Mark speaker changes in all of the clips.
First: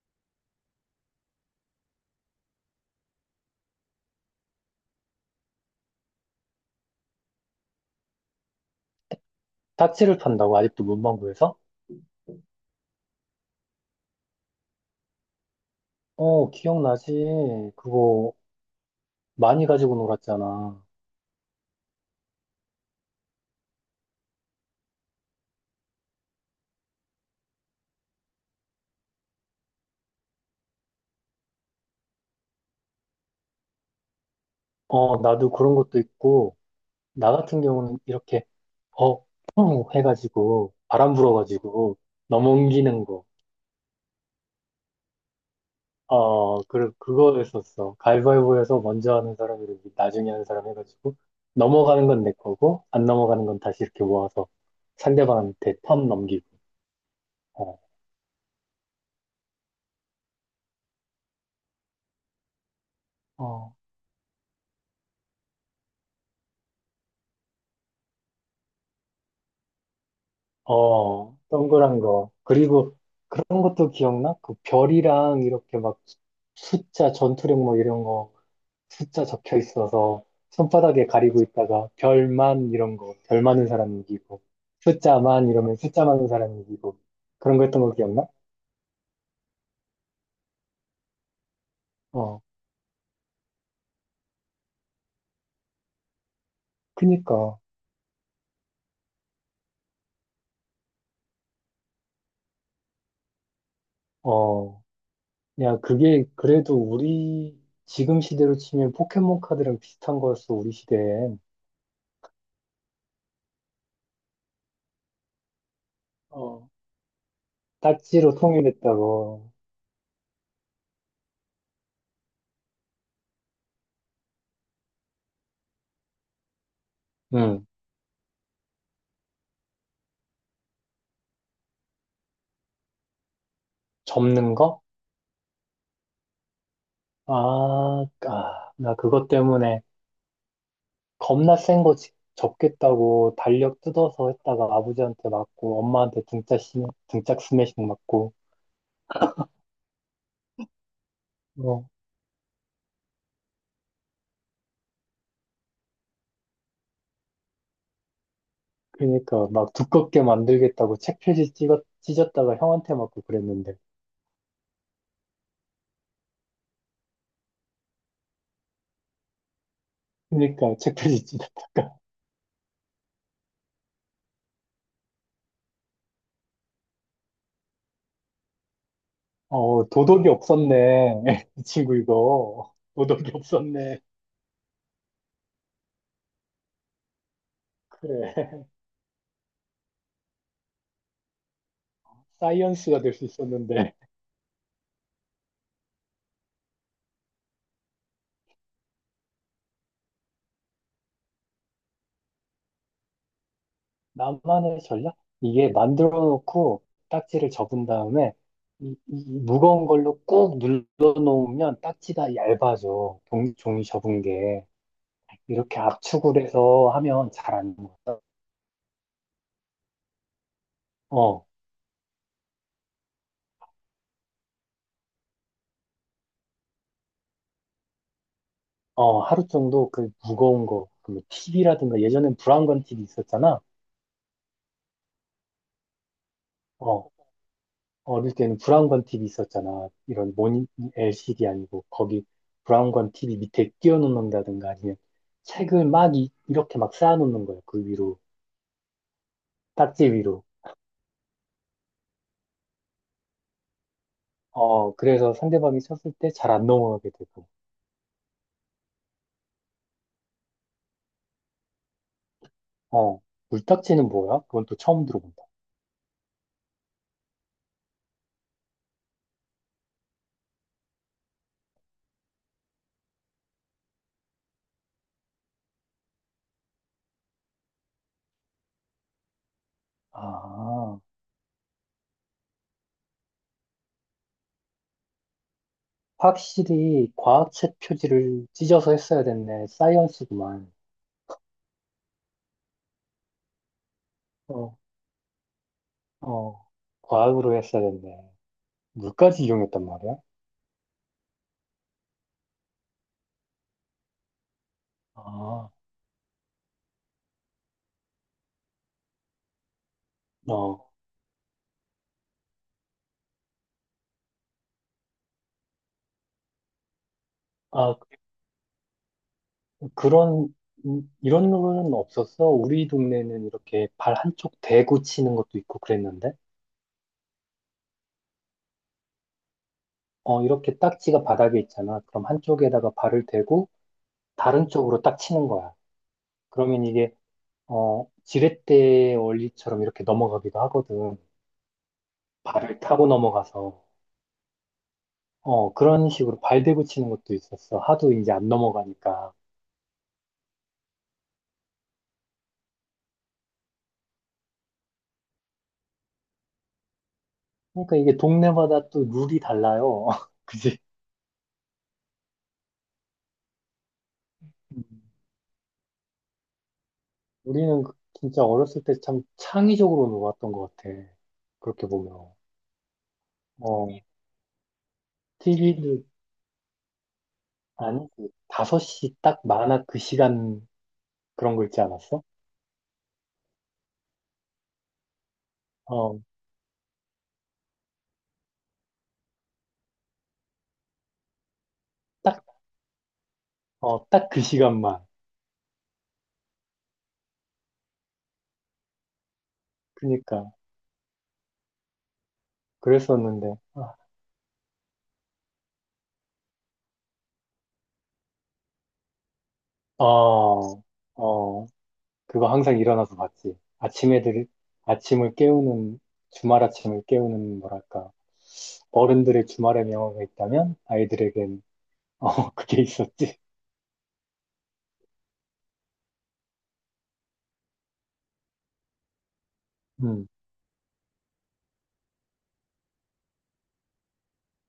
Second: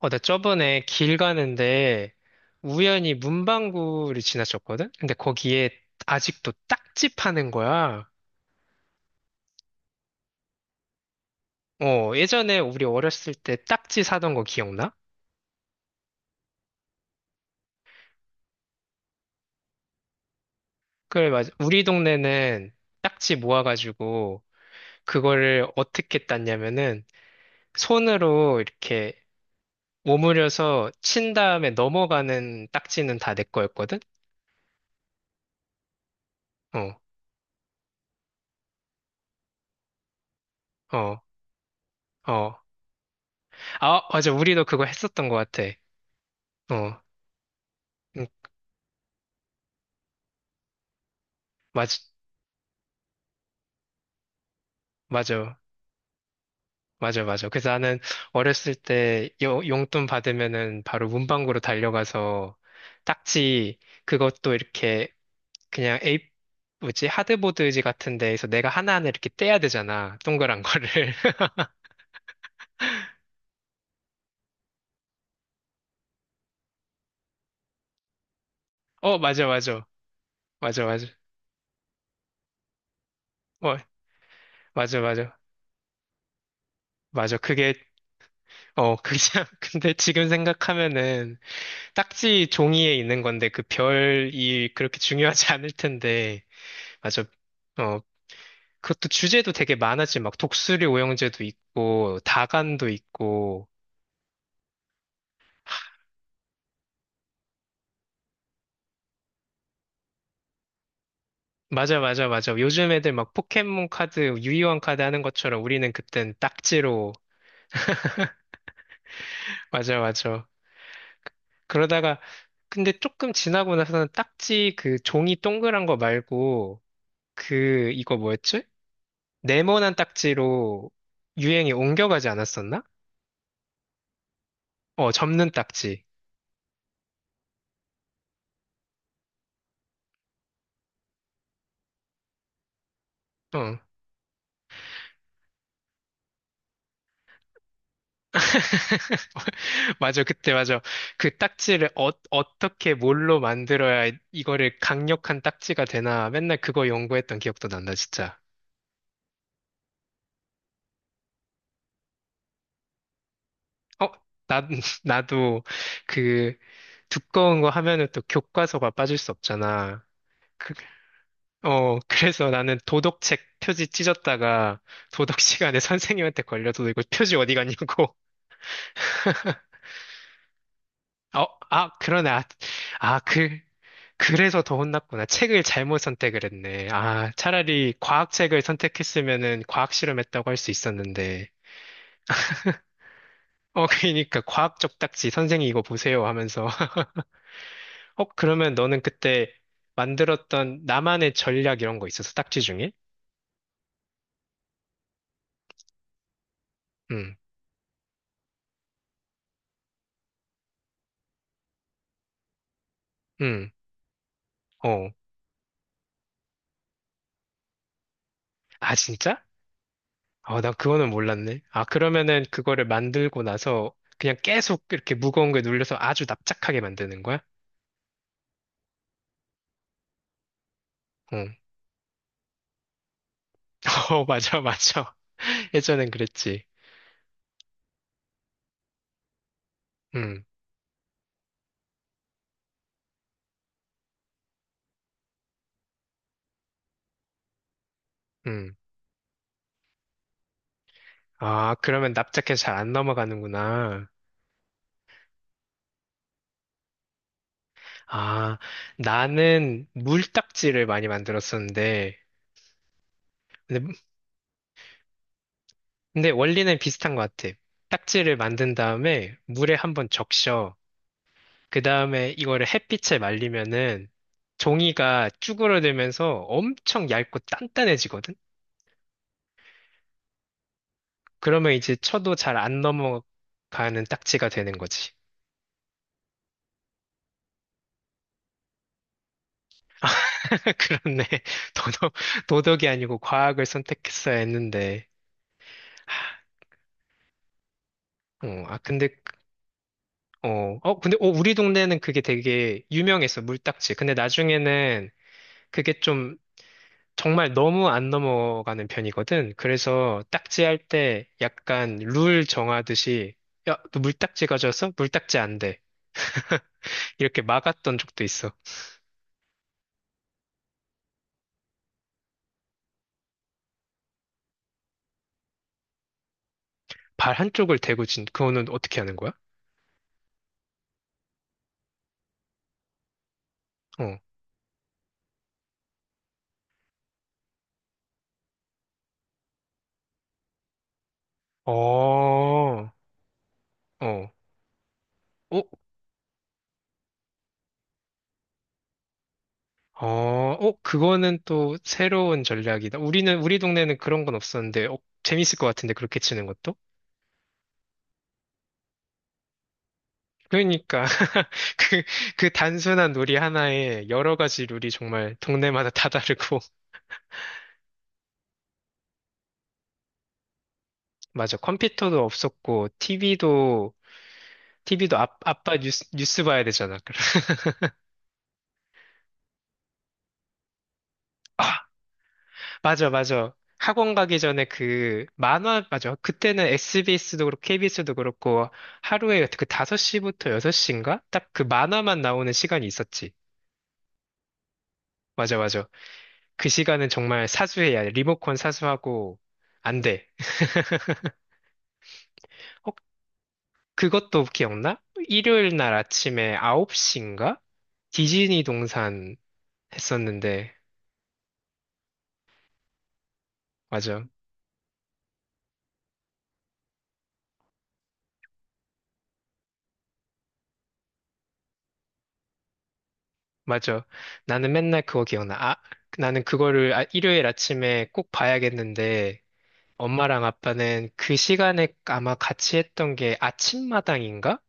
Speaker 1: 나 저번에 길 가는데 우연히 문방구를 지나쳤거든? 근데 거기에 아직도 딱지 파는 거야.
Speaker 2: 딱지를 판다고 아직도 문방구에서?
Speaker 1: 예전에 우리 어렸을 때 딱지 사던 거 기억나?
Speaker 2: 어, 기억나지. 그거 많이 가지고 놀았잖아.
Speaker 1: 그래, 맞아. 우리 동네는 딱지 모아가지고 그거를 어떻게 땄냐면은 손으로 이렇게 오므려서 친 다음에 넘어가는 딱지는 다 내 거였거든?
Speaker 2: 어, 나도 그런 것도 있고,
Speaker 1: 어,
Speaker 2: 나 같은 경우는 이렇게, 어, 펑 해가지고, 바람
Speaker 1: 어,
Speaker 2: 불어가지고,
Speaker 1: 어.
Speaker 2: 넘어옮기는 거.
Speaker 1: 아, 어, 맞아. 우리도 그거 했었던 것 같아.
Speaker 2: 어, 그,
Speaker 1: 어,
Speaker 2: 그거 했었어.
Speaker 1: 음,
Speaker 2: 가위바위보에서 먼저 하는 사람이 이렇게 나중에 하는 사람 해가지고,
Speaker 1: 맞아.
Speaker 2: 넘어가는 건 내 거고, 안 넘어가는 건 다시 이렇게 모아서
Speaker 1: 맞아.
Speaker 2: 상대방한테 턴 넘기고.
Speaker 1: 맞아, 맞아. 그래서
Speaker 2: 어,
Speaker 1: 나는 어렸을 때 용돈 받으면은 바로 문방구로 달려가서
Speaker 2: 어,
Speaker 1: 딱지 그것도 이렇게 그냥 에이, 뭐지? 하드보드지 같은 데에서 내가 하나하나 이렇게 떼야 되잖아. 동그란 거를.
Speaker 2: 어, 동그란 거. 그리고 그런 것도 기억나? 그 별이랑 이렇게 막 숫자, 전투력 뭐 이런 거
Speaker 1: 어,
Speaker 2: 숫자
Speaker 1: 맞아,
Speaker 2: 적혀
Speaker 1: 맞아.
Speaker 2: 있어서
Speaker 1: 맞아,
Speaker 2: 손바닥에
Speaker 1: 맞아.
Speaker 2: 가리고 있다가 별만 이런 거, 별 많은
Speaker 1: 어,
Speaker 2: 사람 이기고
Speaker 1: 맞아, 맞아.
Speaker 2: 숫자만 이러면 숫자 많은 사람 이기고
Speaker 1: 맞아.
Speaker 2: 그런 거
Speaker 1: 그게,
Speaker 2: 했던 거 기억나?
Speaker 1: 그냥, 근데 지금 생각하면은
Speaker 2: 어,
Speaker 1: 딱지 종이에 있는 건데 그 별이 그렇게 중요하지 않을 텐데. 맞아.
Speaker 2: 그니까,
Speaker 1: 어, 그것도 주제도 되게 많았지. 막 독수리 오형제도 있고, 다간도 있고.
Speaker 2: 어, 야, 그게 그래도 우리 지금 시대로 치면 포켓몬 카드랑 비슷한 거였어, 우리 시대엔.
Speaker 1: 맞아, 맞아, 맞아. 요즘 애들 막 포켓몬 카드, 유희왕 카드 하는 것처럼 우리는 그땐
Speaker 2: 어,
Speaker 1: 딱지로.
Speaker 2: 딱지로 통일했다고.
Speaker 1: 맞아, 맞아. 그러다가, 근데 조금 지나고 나서는 딱지 그 종이 동그란 거 말고,
Speaker 2: 응,
Speaker 1: 그, 이거 뭐였지? 네모난 딱지로 유행이 옮겨가지 않았었나?
Speaker 2: 접는 거?
Speaker 1: 어, 접는 딱지.
Speaker 2: 아, 아, 나 그것 때문에 겁나 센 거 접겠다고
Speaker 1: 어.
Speaker 2: 달력 뜯어서 했다가 아버지한테 맞고 엄마한테 등짝 스매싱 맞고.
Speaker 1: 맞아, 그때 맞아. 그
Speaker 2: 어
Speaker 1: 딱지를 어떻게 뭘로 만들어야 이거를 강력한 딱지가 되나 맨날 그거 연구했던 기억도 난다, 진짜.
Speaker 2: 그러니까 막 두껍게 만들겠다고 책 표지 었 찢었다가 형한테 맞고 그랬는데.
Speaker 1: 어, 나, 나도 그 두꺼운 거 하면은 또 교과서가 빠질 수 없잖아. 그,
Speaker 2: 그러니까 책 표지 찢었다가
Speaker 1: 그래서 나는 도덕책 표지 찢었다가 도덕 시간에 선생님한테 걸려서 너 이거 표지 어디 갔냐고.
Speaker 2: 어, 도덕이 없었네.
Speaker 1: 어,
Speaker 2: 이
Speaker 1: 아,
Speaker 2: 친구
Speaker 1: 그러네. 아,
Speaker 2: 이거
Speaker 1: 아,
Speaker 2: 도덕이 없었네.
Speaker 1: 그래서 더 혼났구나. 책을 잘못 선택을 했네. 아, 차라리
Speaker 2: 그래.
Speaker 1: 과학책을 선택했으면은 과학 실험했다고 할 수 있었는데.
Speaker 2: 사이언스가 될 수
Speaker 1: 어,
Speaker 2: 있었는데.
Speaker 1: 그러니까 과학적 딱지 선생님 이거 보세요 하면서. 어, 그러면 너는 그때 만들었던 나만의 전략 이런 거 있었어? 딱지 중에?
Speaker 2: 나만의 전략? 이게 만들어 놓고
Speaker 1: 응,
Speaker 2: 딱지를 접은 다음에 이 무거운 걸로 꾹 눌러 놓으면 딱지가 얇아져.
Speaker 1: 응,
Speaker 2: 종이 접은 게.
Speaker 1: 어.
Speaker 2: 이렇게 압축을 해서 하면 잘 안 먹어.
Speaker 1: 아, 진짜? 어, 나 그거는
Speaker 2: 어,
Speaker 1: 몰랐네. 아, 그러면은 그거를 만들고 나서 그냥 계속 이렇게 무거운 거에 눌려서 아주 납작하게 만드는 거야?
Speaker 2: 어, 하루 정도 그 무거운 거, 그
Speaker 1: 어.
Speaker 2: TV라든가 예전엔 브라운관 TV 있었잖아.
Speaker 1: 어, 맞아, 맞아. 예전엔 그랬지.
Speaker 2: 어, 어릴 때는 브라운관 TV 있었잖아. 이런
Speaker 1: 음,
Speaker 2: 모니, LCD 아니고 거기 브라운관 TV 밑에 끼워 놓는다든가 아니면 책을 막 렇게막 쌓아놓는 거야. 그 위로
Speaker 1: 음.
Speaker 2: 딱지 위로.
Speaker 1: 아, 그러면 납작해서 잘 안 넘어가는구나.
Speaker 2: 어, 그래서 상대방이 쳤을 때 잘 안 넘어가게 되고.
Speaker 1: 아, 나는 물딱지를 많이 만들었었는데,
Speaker 2: 어,
Speaker 1: 근데,
Speaker 2: 물딱지는 뭐야? 그건 또 처음 들어본다.
Speaker 1: 근데 원리는 비슷한 것 같아. 딱지를 만든 다음에 물에 한번 적셔. 그 다음에 이거를 햇빛에 말리면은 종이가 쭈그러들면서 엄청 얇고 단단해지거든?
Speaker 2: 아,
Speaker 1: 그러면 이제 쳐도 잘 안 넘어가는 딱지가 되는 거지.
Speaker 2: 확실히 과학책 표지를 찢어서 했어야 됐네. 사이언스구만.
Speaker 1: 그렇네. 도덕, 도덕이 아니고 과학을 선택했어야
Speaker 2: 어,
Speaker 1: 했는데.
Speaker 2: 어, 과학으로 했어야 됐네.
Speaker 1: 어, 아, 근데,
Speaker 2: 물까지 이용했단 말이야?
Speaker 1: 어, 어, 근데, 어, 우리 동네는 그게 되게 유명했어, 물딱지. 근데 나중에는
Speaker 2: 아,
Speaker 1: 그게 좀 정말 너무 안 넘어가는 편이거든. 그래서 딱지 할
Speaker 2: 어,
Speaker 1: 때 약간 룰 정하듯이, 야, 너 물딱지 가져왔어? 물딱지 안 돼. 이렇게
Speaker 2: 아,
Speaker 1: 막았던 적도 있어.
Speaker 2: 그런, 이런 룰은 없었어. 우리 동네는 이렇게 발 한쪽 대고 치는 것도 있고 그랬는데.
Speaker 1: 발 한쪽을 대고 그거는 어떻게 하는 거야?
Speaker 2: 어, 이렇게 딱지가 바닥에 있잖아. 그럼 한쪽에다가 발을 대고
Speaker 1: 어,
Speaker 2: 다른 쪽으로 딱 치는 거야. 그러면 이게 지렛대 원리처럼 이렇게 넘어가기도 하거든. 발을
Speaker 1: 어,
Speaker 2: 타고 넘어가서
Speaker 1: 어. 어,
Speaker 2: 그런 식으로 발 대고 치는 것도 있었어. 하도 이제 안 넘어가니까.
Speaker 1: 어, 어, 그거는 또 새로운 전략이다. 우리 동네는 그런 건 없었는데, 재밌을 것 같은데, 그렇게 치는 것도?
Speaker 2: 그러니까 이게 동네마다 또 룰이 달라요. 그지?
Speaker 1: 그러니까, 그, 그 단순한 놀이 하나에 여러 가지
Speaker 2: 음.
Speaker 1: 룰이 정말 동네마다 다 다르고.
Speaker 2: 우리는 진짜 어렸을 때 참 창의적으로 놀았던 것 같아.
Speaker 1: 맞아.
Speaker 2: 그렇게
Speaker 1: 컴퓨터도
Speaker 2: 보면.
Speaker 1: 없었고,
Speaker 2: 어,
Speaker 1: TV도 아,
Speaker 2: 티비
Speaker 1: 아빠
Speaker 2: 도
Speaker 1: 뉴스 봐야 되잖아. 그래.
Speaker 2: 아니, 그 5시 딱 만화 그 시간 그런
Speaker 1: 아,
Speaker 2: 거 있지 않았어?
Speaker 1: 맞아, 맞아. 학원 가기 전에 그 만화, 맞아.
Speaker 2: 어,
Speaker 1: 그때는 SBS도 그렇고, KBS도 그렇고, 하루에 그 5시부터 6시인가? 딱 그 만화만
Speaker 2: 딱,
Speaker 1: 나오는 시간이 있었지.
Speaker 2: 딱 그 시간만.
Speaker 1: 맞아, 맞아. 그 시간은 정말 사수해야 돼. 리모컨 사수하고, 안 돼.
Speaker 2: 그니까.
Speaker 1: 어,
Speaker 2: 그랬었는데,
Speaker 1: 그것도 기억나? 일요일 날 아침에 9시인가? 디즈니 동산 했었는데,
Speaker 2: 어, 어, 그거 항상 일어나서 봤지.
Speaker 1: 맞아,
Speaker 2: 아침을 깨우는, 주말 아침을 깨우는, 뭐랄까, 어른들의 주말의 명언가 있다면, 아이들에겐, 어, 그게 있었지.
Speaker 1: 맞아. 나는 맨날 그거 기억나. 아, 나는 그거를 일요일 아침에 꼭 봐야겠는데,
Speaker 2: 음,
Speaker 1: 엄마랑 아빠는 그 시간에 아마 같이 했던 게 아침마당인가?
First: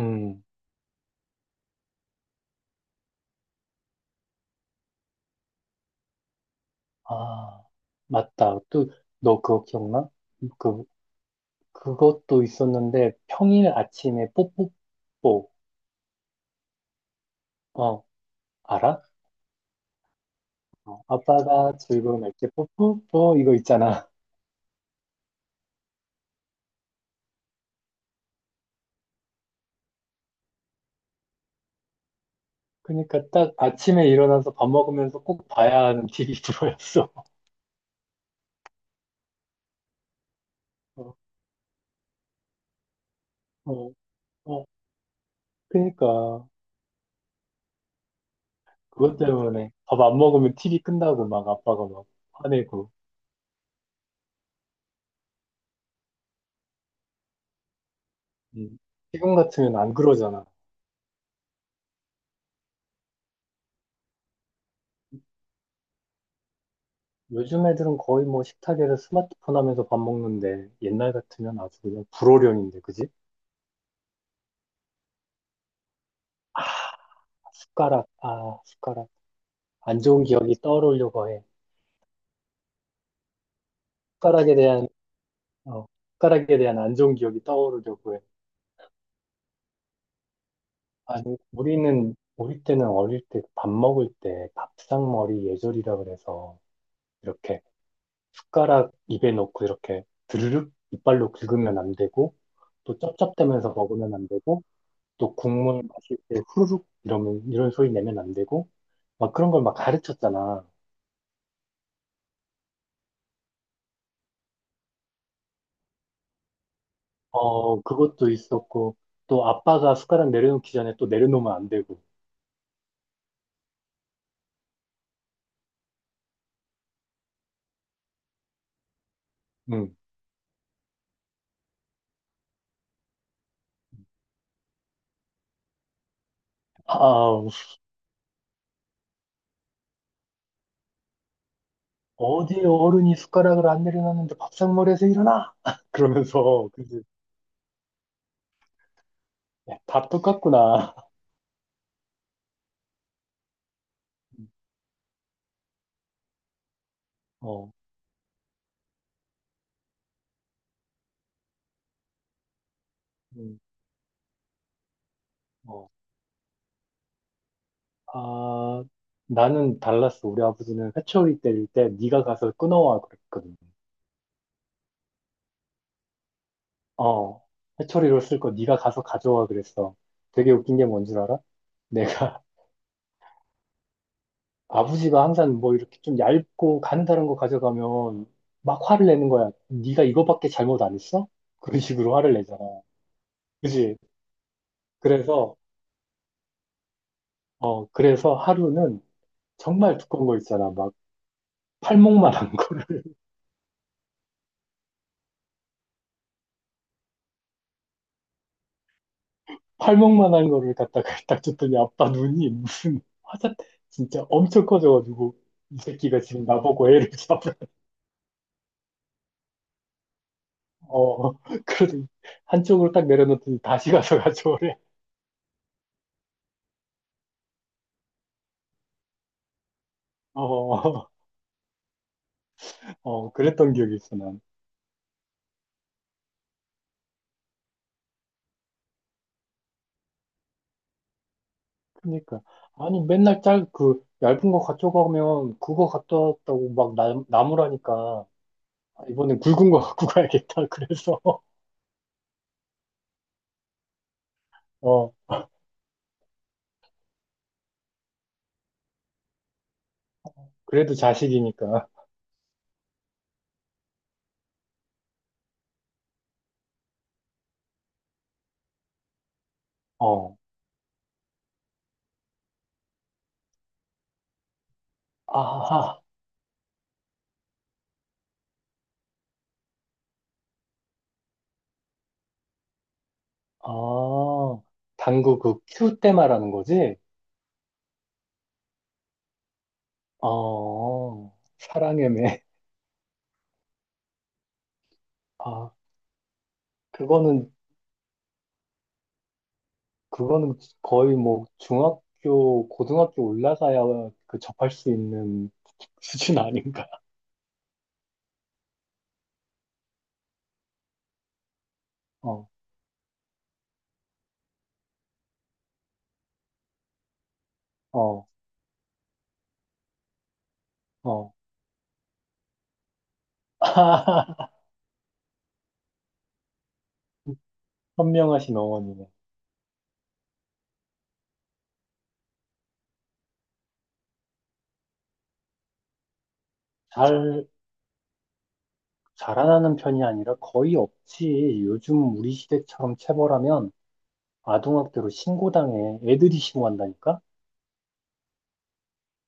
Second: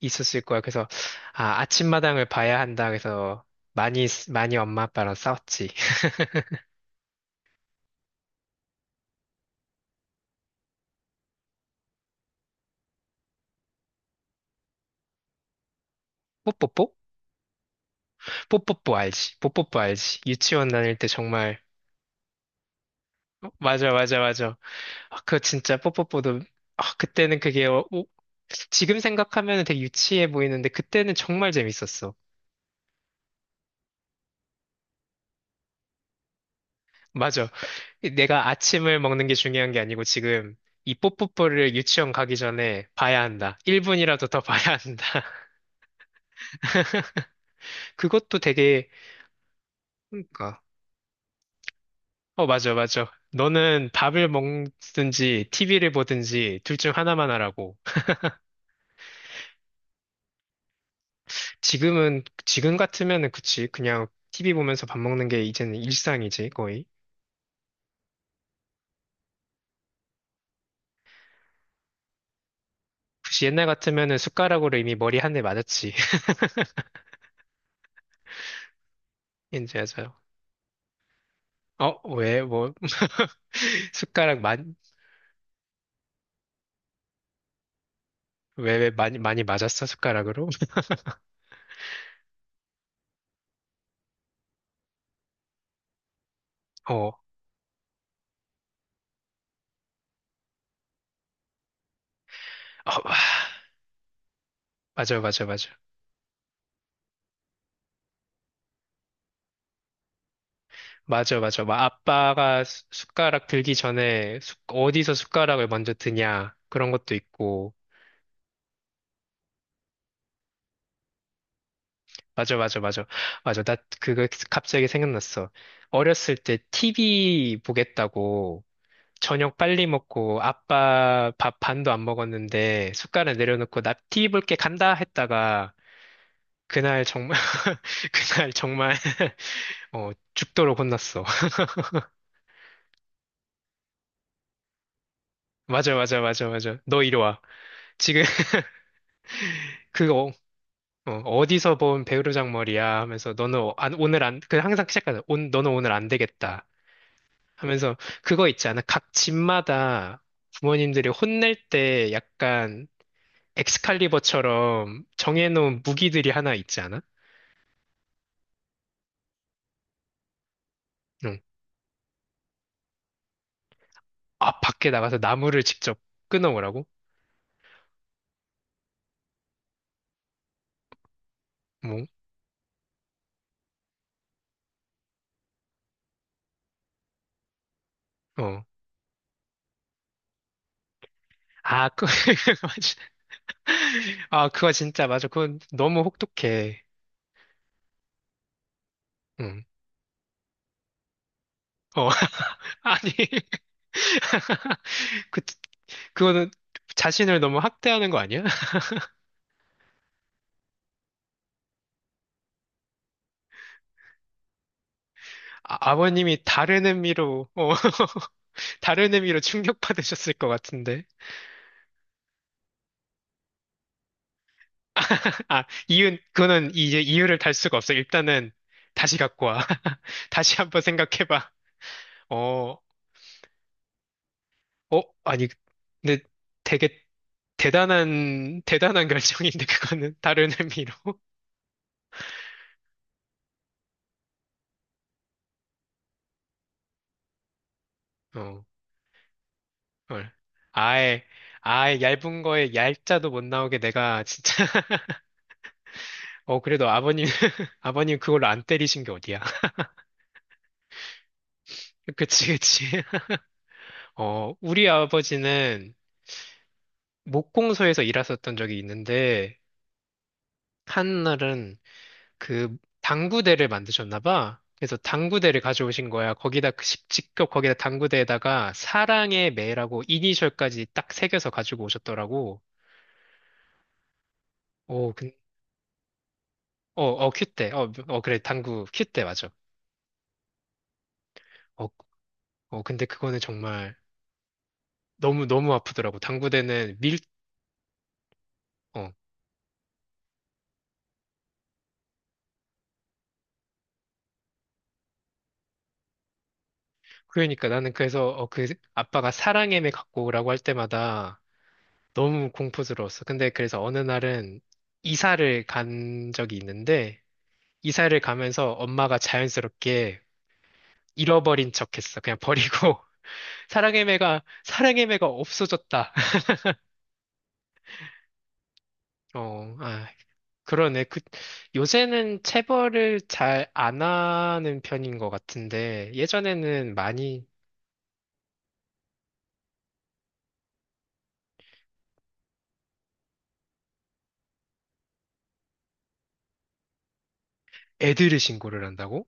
Speaker 1: 있었을 거야. 그래서, 아, 아침마당을 봐야 한다. 그래서, 많이, 많이 엄마 아빠랑 싸웠지.
Speaker 2: 아, 맞다. 또, 너 그거 기억나? 그, 그것도 있었는데, 평일 아침에 뽀뽀뽀,
Speaker 1: 뽀뽀뽀?
Speaker 2: 어,
Speaker 1: 뽀뽀뽀
Speaker 2: 알아?
Speaker 1: 알지? 뽀뽀뽀 알지? 유치원 다닐
Speaker 2: 어,
Speaker 1: 때 정말
Speaker 2: 아빠가 즐거운 날때 뽀뽀뽀,
Speaker 1: 어,
Speaker 2: 이거
Speaker 1: 맞아
Speaker 2: 있잖아.
Speaker 1: 맞아 맞아. 아, 그거 진짜 뽀뽀뽀도 아, 그때는 그게 지금 생각하면 되게 유치해 보이는데 그때는 정말 재밌었어.
Speaker 2: 그러니까 딱 아침에 일어나서 밥 먹으면서 꼭 봐야 하는 TV 프로였어.
Speaker 1: 맞아. 내가 아침을 먹는 게 중요한 게 아니고 지금 이 뽀뽀뽀를 유치원 가기 전에 봐야 한다.
Speaker 2: 어,
Speaker 1: 1분이라도 더
Speaker 2: 어, 어.
Speaker 1: 봐야 한다.
Speaker 2: 그러니까
Speaker 1: 그것도 되게
Speaker 2: 그것 때문에 밥 안 먹으면
Speaker 1: 그러니까
Speaker 2: TV 끈다고 막 아빠가 막
Speaker 1: 어 맞아
Speaker 2: 화내고.
Speaker 1: 맞아. 너는 밥을 먹든지 TV를 보든지 둘 중 하나만 하라고.
Speaker 2: 음. 지금 같으면 안 그러잖아.
Speaker 1: 지금 같으면은 그치. 그냥 TV 보면서 밥 먹는 게 이제는 일상이지, 거의.
Speaker 2: 요즘 애들은 거의 뭐 식탁에서 스마트폰 하면서 밥 먹는데 옛날 같으면 아주 그냥 불호령인데, 그지?
Speaker 1: 굳이 옛날 같으면은 숟가락으로 이미 머리 한 대 맞았지.
Speaker 2: 숟가락, 아, 숟가락. 안
Speaker 1: 이제서.
Speaker 2: 좋은 기억이 떠오르려고 해.
Speaker 1: 어, 왜, 뭐, 숟가락
Speaker 2: 숟가락에
Speaker 1: 많이,
Speaker 2: 대한, 어, 숟가락에 대한 안 좋은 기억이 떠오르려고 해.
Speaker 1: 왜 많이, 많이 맞았어, 숟가락으로?
Speaker 2: 아니, 우리는 어릴 때 밥 먹을 때 밥상머리 예절이라 그래서
Speaker 1: 어, 어,
Speaker 2: 이렇게 숟가락 입에 넣고 이렇게 드르륵 이빨로 긁으면 안 되고 또
Speaker 1: 와.
Speaker 2: 쩝쩝대면서 먹으면 안 되고
Speaker 1: 맞아,
Speaker 2: 또
Speaker 1: 맞아, 맞아.
Speaker 2: 국물 마실 때 후루룩 이러면 이런 소리 내면 안 되고 막 그런 걸 막 가르쳤잖아.
Speaker 1: 맞아, 맞아. 막 아빠가 숟가락 들기 전에 어디서 숟가락을 먼저 드냐, 그런 것도 있고.
Speaker 2: 어, 그것도 있었고 또 아빠가 숟가락 내려놓기 전에 또 내려놓으면 안 되고.
Speaker 1: 맞아, 맞아, 맞아. 맞아. 나 그거 갑자기 생각났어. 어렸을 때 TV 보겠다고 저녁 빨리
Speaker 2: 응.
Speaker 1: 먹고 아빠 밥 반도 안 먹었는데 숟가락 내려놓고 나 TV 볼게 간다 했다가 그날 정말,
Speaker 2: 아,
Speaker 1: 그날 정말, 어, 죽도록 혼났어.
Speaker 2: 어디 어른이 숟가락을 안 내려놨는데 밥상머리에서 일어나!
Speaker 1: 맞아, 맞아, 맞아,
Speaker 2: 그러면서
Speaker 1: 맞아.
Speaker 2: 그치?
Speaker 1: 너 이리 와. 지금
Speaker 2: 야, 다
Speaker 1: 그거
Speaker 2: 똑같구나.
Speaker 1: 어디서 본 배우로장 머리야 하면서 너는 오늘 안, 그 항상 시작하잖아. 너는 오늘 안 되겠다.
Speaker 2: 어,
Speaker 1: 하면서 그거 있지 않아? 각 집마다 부모님들이 혼낼 때 약간
Speaker 2: 음,
Speaker 1: 엑스칼리버처럼 정해놓은
Speaker 2: 어.
Speaker 1: 무기들이 하나 있지 않아?
Speaker 2: 아, 나는 달랐어. 우리 아버지는 회초리
Speaker 1: 응.
Speaker 2: 때릴 때 네가 가서 끊어와 그랬거든.
Speaker 1: 아, 밖에 나가서 나무를 직접 끊어오라고?
Speaker 2: 어, 회초리로 쓸 거 네가 가서 가져와 그랬어. 되게 웃긴 게 뭔 줄 알아?
Speaker 1: 뭐,
Speaker 2: 내가 아버지가 항상 뭐 이렇게 좀 얇고 가느다란 거 가져가면
Speaker 1: 어.
Speaker 2: 막 화를 내는 거야. 네가 이거밖에 잘못 안 했어? 그런
Speaker 1: 아, 그,
Speaker 2: 식으로 화를 내잖아.
Speaker 1: 맞아.
Speaker 2: 그지?
Speaker 1: 아, 그거 진짜 맞아.
Speaker 2: 그래서
Speaker 1: 그건 너무 혹독해.
Speaker 2: 그래서 하루는
Speaker 1: 응.
Speaker 2: 정말 두꺼운 거 있잖아. 막
Speaker 1: 어,
Speaker 2: 팔목만한 거.
Speaker 1: 아니. 그, 그거는 자신을 너무 학대하는 거 아니야?
Speaker 2: 팔목만한 거를 갖다가 딱 줬더니 아빠 눈이 무슨 화자 진짜 엄청 커져가지고. 이
Speaker 1: 아,
Speaker 2: 새끼가
Speaker 1: 버님이
Speaker 2: 지금
Speaker 1: 다른
Speaker 2: 나보고 애를
Speaker 1: 의미로,
Speaker 2: 잡으라.
Speaker 1: 다른 의미로 충격받으셨을 것 같은데.
Speaker 2: 어 그러더니 한쪽으로 딱 내려놓더니 다시 가서 가져오래.
Speaker 1: 아, 그거는 이제 이유를 달 수가 없어. 일단은 다시 갖고 와.
Speaker 2: 어,
Speaker 1: 다시 한번
Speaker 2: 어 어.
Speaker 1: 생각해봐. 어,
Speaker 2: 어, 그랬던 기억이 있어 난.
Speaker 1: 어, 아니, 근데 되게 대단한, 대단한 결정인데, 그거는 다른 의미로.
Speaker 2: 그러니까 아니 맨날 짤 그 얇은 거 가져가면 그거 갖다 왔다고 막 나무라니까
Speaker 1: 어,
Speaker 2: 아, 이번엔 굵은 거 갖고
Speaker 1: 헐.
Speaker 2: 가야겠다 그래서.
Speaker 1: 아예, 아예 얇은 거에 얄자도 못 나오게 내가 진짜.
Speaker 2: 어,
Speaker 1: 어, 그래도 아버님, 아버님 그걸로 안 때리신 게 어디야.
Speaker 2: 그래도 자식이니까.
Speaker 1: 그치, 그치. 어, 우리 아버지는 목공소에서 일하셨던 적이 있는데,
Speaker 2: 어,
Speaker 1: 한날은 그 당구대를 만드셨나 봐. 그래서 당구대를
Speaker 2: 아,
Speaker 1: 가져오신 거야. 거기다, 그 직접 거기다 당구대에다가 사랑의 매라고 이니셜까지 딱 새겨서 가지고 오셨더라고.
Speaker 2: 아,
Speaker 1: 어, 근,
Speaker 2: 당구 그 큐 때 말하는 거지?
Speaker 1: 어, 어, 큐대. 어, 어, 그래, 당구, 큐대 맞아.
Speaker 2: 어,
Speaker 1: 어,
Speaker 2: 사랑의 매.
Speaker 1: 어, 근데 그거는 정말 너무,
Speaker 2: 아,
Speaker 1: 너무 아프더라고. 당구대는 밀,
Speaker 2: 그거는,
Speaker 1: 어,
Speaker 2: 그거는 거의 뭐 중학교, 고등학교 올라가야 그 접할 수 있는 수준 아닌가?
Speaker 1: 그러니까 나는 그래서 아빠가 사랑해매 갖고 오라고 할 때마다
Speaker 2: 어,
Speaker 1: 너무 공포스러웠어. 근데 그래서 어느 날은 이사를 간 적이 있는데 이사를
Speaker 2: 어,
Speaker 1: 가면서 엄마가 자연스럽게
Speaker 2: 어.
Speaker 1: 잃어버린 척했어. 그냥 버리고 사랑해매가 없어졌다.
Speaker 2: 현명하신 어머니네.
Speaker 1: 어, 아, 그러네. 요새는 체벌을 잘 안 하는 편인 것 같은데 예전에는 많이
Speaker 2: 잘, 자라나는 편이 아니라 거의 없지. 요즘 우리 시대처럼 체벌하면 아동학대로 신고당해. 애들이 신고한다니까?
Speaker 1: 애들을 신고를 한다고?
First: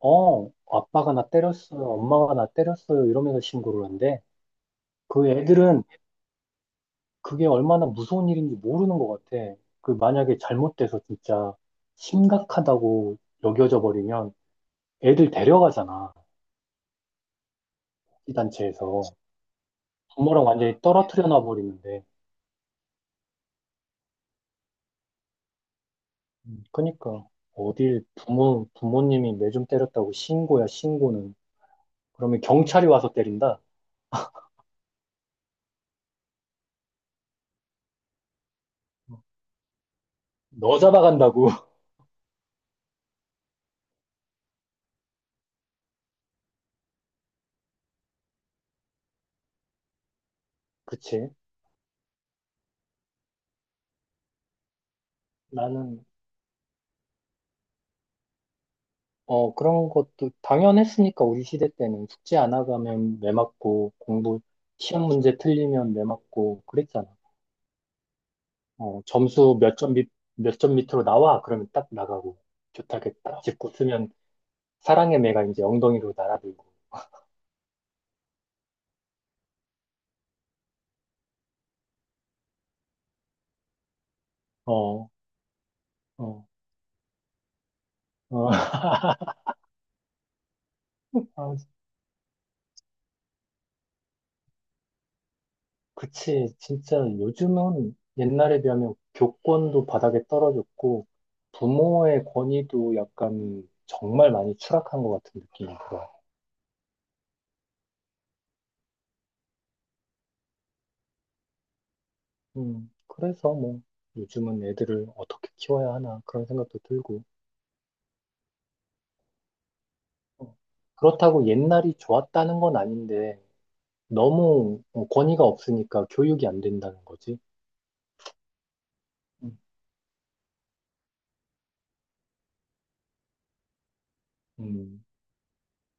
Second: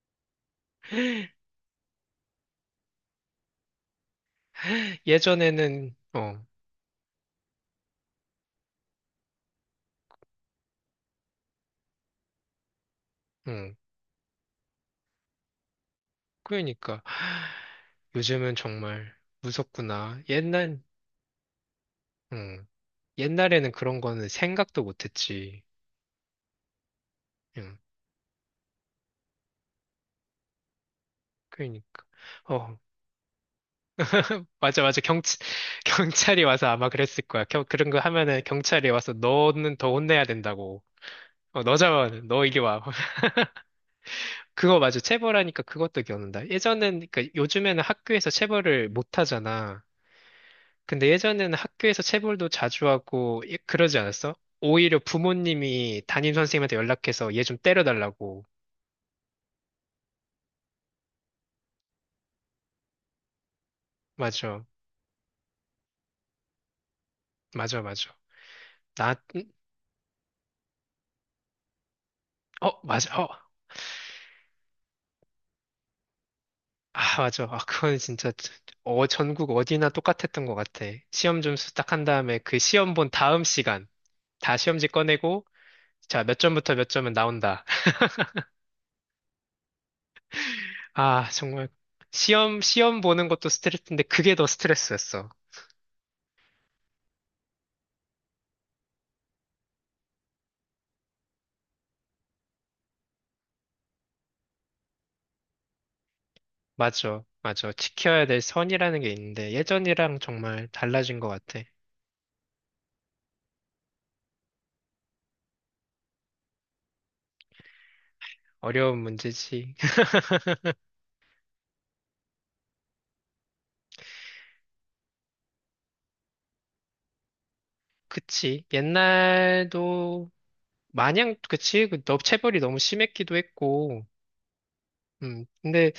Speaker 2: 어, 아빠가 나 때렸어요. 엄마가 나 때렸어요. 이러면서 신고를 한대. 그 애들은
Speaker 1: 예전에는
Speaker 2: 그게 얼마나 무서운 일인지 모르는 것 같아. 그 만약에 잘못돼서 진짜 심각하다고
Speaker 1: 음.
Speaker 2: 여겨져 버리면 애들 데려가잖아.
Speaker 1: 그러니까
Speaker 2: 이
Speaker 1: 요즘은
Speaker 2: 단체에서.
Speaker 1: 정말 무섭구나.
Speaker 2: 부모랑 완전히 떨어뜨려 놔 버리는데.
Speaker 1: 음, 옛날에는 그런 거는 생각도 못했지.
Speaker 2: 그러니까
Speaker 1: 음,
Speaker 2: 어딜 부모님이 매 좀 때렸다고 신고야, 신고는.
Speaker 1: 그러니까.
Speaker 2: 그러면
Speaker 1: 어,
Speaker 2: 경찰이 와서 때린다?
Speaker 1: 맞아, 맞아. 경, 경찰이 와서 아마 그랬을 거야. 그런 거 하면은 경찰이 와서 너는 더 혼내야
Speaker 2: 너
Speaker 1: 된다고.
Speaker 2: 잡아간다고.
Speaker 1: 어, 너 잡아는 너 이리 와. 그거 맞아. 체벌하니까 그것도 기억난다. 예전엔, 그러니까 요즘에는 학교에서 체벌을 못 하잖아. 근데
Speaker 2: 그치?
Speaker 1: 예전에는 학교에서 체벌도 자주 하고 그러지 않았어? 오히려
Speaker 2: 나는
Speaker 1: 부모님이 담임 선생님한테 연락해서 얘 좀 때려달라고.
Speaker 2: 그런 것도 당연했으니까 우리 시대 때는 숙제 안 하가면 매 맞고 공부
Speaker 1: 맞아,
Speaker 2: 시험 문제 틀리면 매 맞고 그랬잖아.
Speaker 1: 맞아, 맞아.
Speaker 2: 어,
Speaker 1: 나,
Speaker 2: 점수 몇 점 밑으로 나와 그러면 딱 나가고
Speaker 1: 어, 맞아,
Speaker 2: 좋다게
Speaker 1: 어,
Speaker 2: 딱 짚고 쓰면 사랑의 매가 이제 엉덩이로 날아들고.
Speaker 1: 아, 맞아. 아, 그건 진짜 전국 어디나 똑같았던 것 같아. 시험 점수 딱 한 다음에 그 시험 본 다음 시간 다 시험지
Speaker 2: 어,
Speaker 1: 꺼내고 자, 몇
Speaker 2: 어,
Speaker 1: 점부터 몇 점은 나온다.
Speaker 2: 어.
Speaker 1: 아,
Speaker 2: 아,
Speaker 1: 정말 시험 보는 것도 스트레스인데 그게 더 스트레스였어.
Speaker 2: 그치. 진짜 요즘은 옛날에 비하면 교권도 바닥에 떨어졌고 부모의 권위도 약간 정말 많이 추락한 것 같은 느낌이 들어.
Speaker 1: 맞아, 맞아. 지켜야 될 선이라는 게 있는데 예전이랑 정말 달라진 것 같아.
Speaker 2: 그래서 뭐 요즘은 애들을 어떻게 키워야 하나 그런 생각도 들고.
Speaker 1: 어려운 문제지.
Speaker 2: 어, 그렇다고 옛날이 좋았다는 건 아닌데 너무 권위가 없으니까 교육이 안 된다는 거지.
Speaker 1: 그치.
Speaker 2: 음,
Speaker 1: 옛날도 마냥 그치. 체벌이 너무 심했기도 했고.
Speaker 2: 음,
Speaker 1: 근데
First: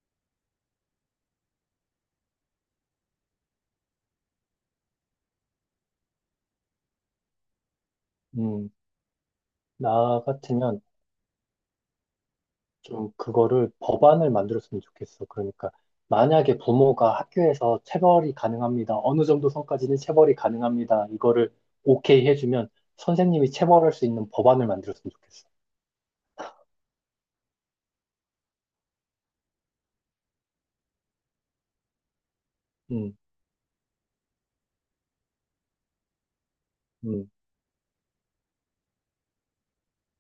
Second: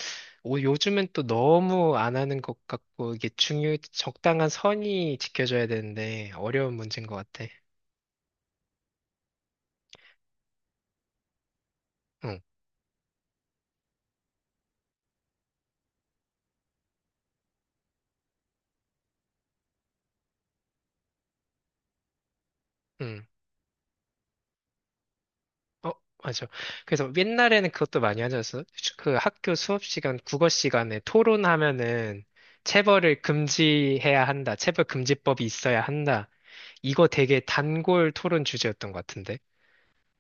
Speaker 1: 요즘은 또 너무 안 하는 것 같고 이게 중요 적당한 선이 지켜져야 되는데 어려운 문제인 것 같아.
Speaker 2: 음, 나 같으면
Speaker 1: 응,
Speaker 2: 좀 그거를 법안을 만들었으면 좋겠어. 그러니까 만약에 부모가 학교에서 체벌이 가능합니다. 어느 정도 선까지는 체벌이 가능합니다. 이거를 오케이 해주면
Speaker 1: 응.
Speaker 2: 선생님이 체벌할 수 있는 법안을 만들었으면 좋겠어.
Speaker 1: 어, 맞아. 그래서 옛날에는 그것도 많이 하지 않았어? 그 학교 수업 시간, 국어 시간에 토론하면은
Speaker 2: 음,
Speaker 1: 체벌을 금지해야 한다. 체벌 금지법이 있어야 한다. 이거
Speaker 2: 음.
Speaker 1: 되게 단골 토론 주제였던 것 같은데.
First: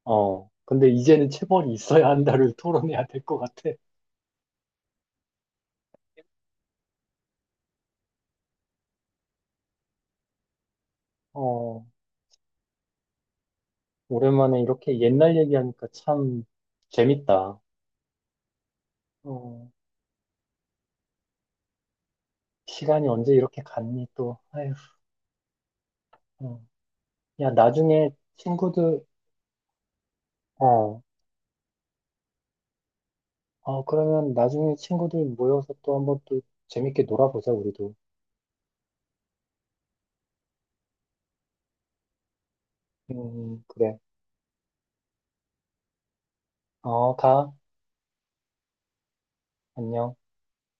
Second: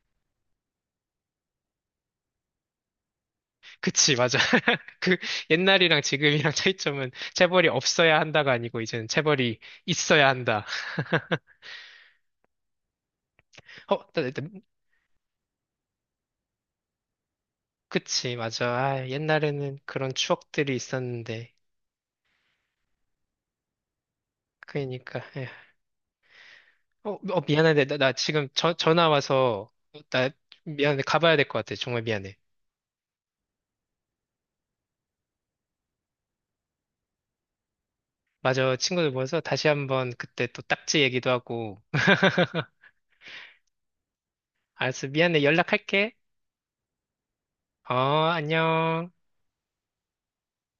Speaker 2: 어, 근데 이제는 체벌이 있어야 한다를 토론해야 될 것 같아.
Speaker 1: 그치, 맞아. 그 옛날이랑 지금이랑 차이점은 체벌이 없어야 한다가 아니고 이제는 체벌이 있어야 한다.
Speaker 2: 어,
Speaker 1: 어,
Speaker 2: 오랜만에 이렇게 옛날 얘기하니까 참 재밌다.
Speaker 1: 그치, 맞아. 아,
Speaker 2: 어,
Speaker 1: 옛날에는 그런 추억들이 있었는데.
Speaker 2: 시간이 언제 이렇게 갔니 또. 아휴,
Speaker 1: 그러니까. 예.
Speaker 2: 어.
Speaker 1: 어, 어,
Speaker 2: 야,
Speaker 1: 미안한데,
Speaker 2: 나중에
Speaker 1: 나 지금
Speaker 2: 친구들,
Speaker 1: 전화 와서, 나 미안해,
Speaker 2: 어,
Speaker 1: 가봐야 될 것 같아. 정말 미안해.
Speaker 2: 어, 그러면 나중에 친구들 모여서 또 한번 또 재밌게 놀아보자, 우리도.
Speaker 1: 맞아, 친구들 모여서 다시 한번 그때 또 딱지 얘기도 하고.
Speaker 2: 그래.
Speaker 1: 알았어, 미안해, 연락할게.
Speaker 2: 어, 가.
Speaker 1: 어, 안녕.
Speaker 2: 안녕.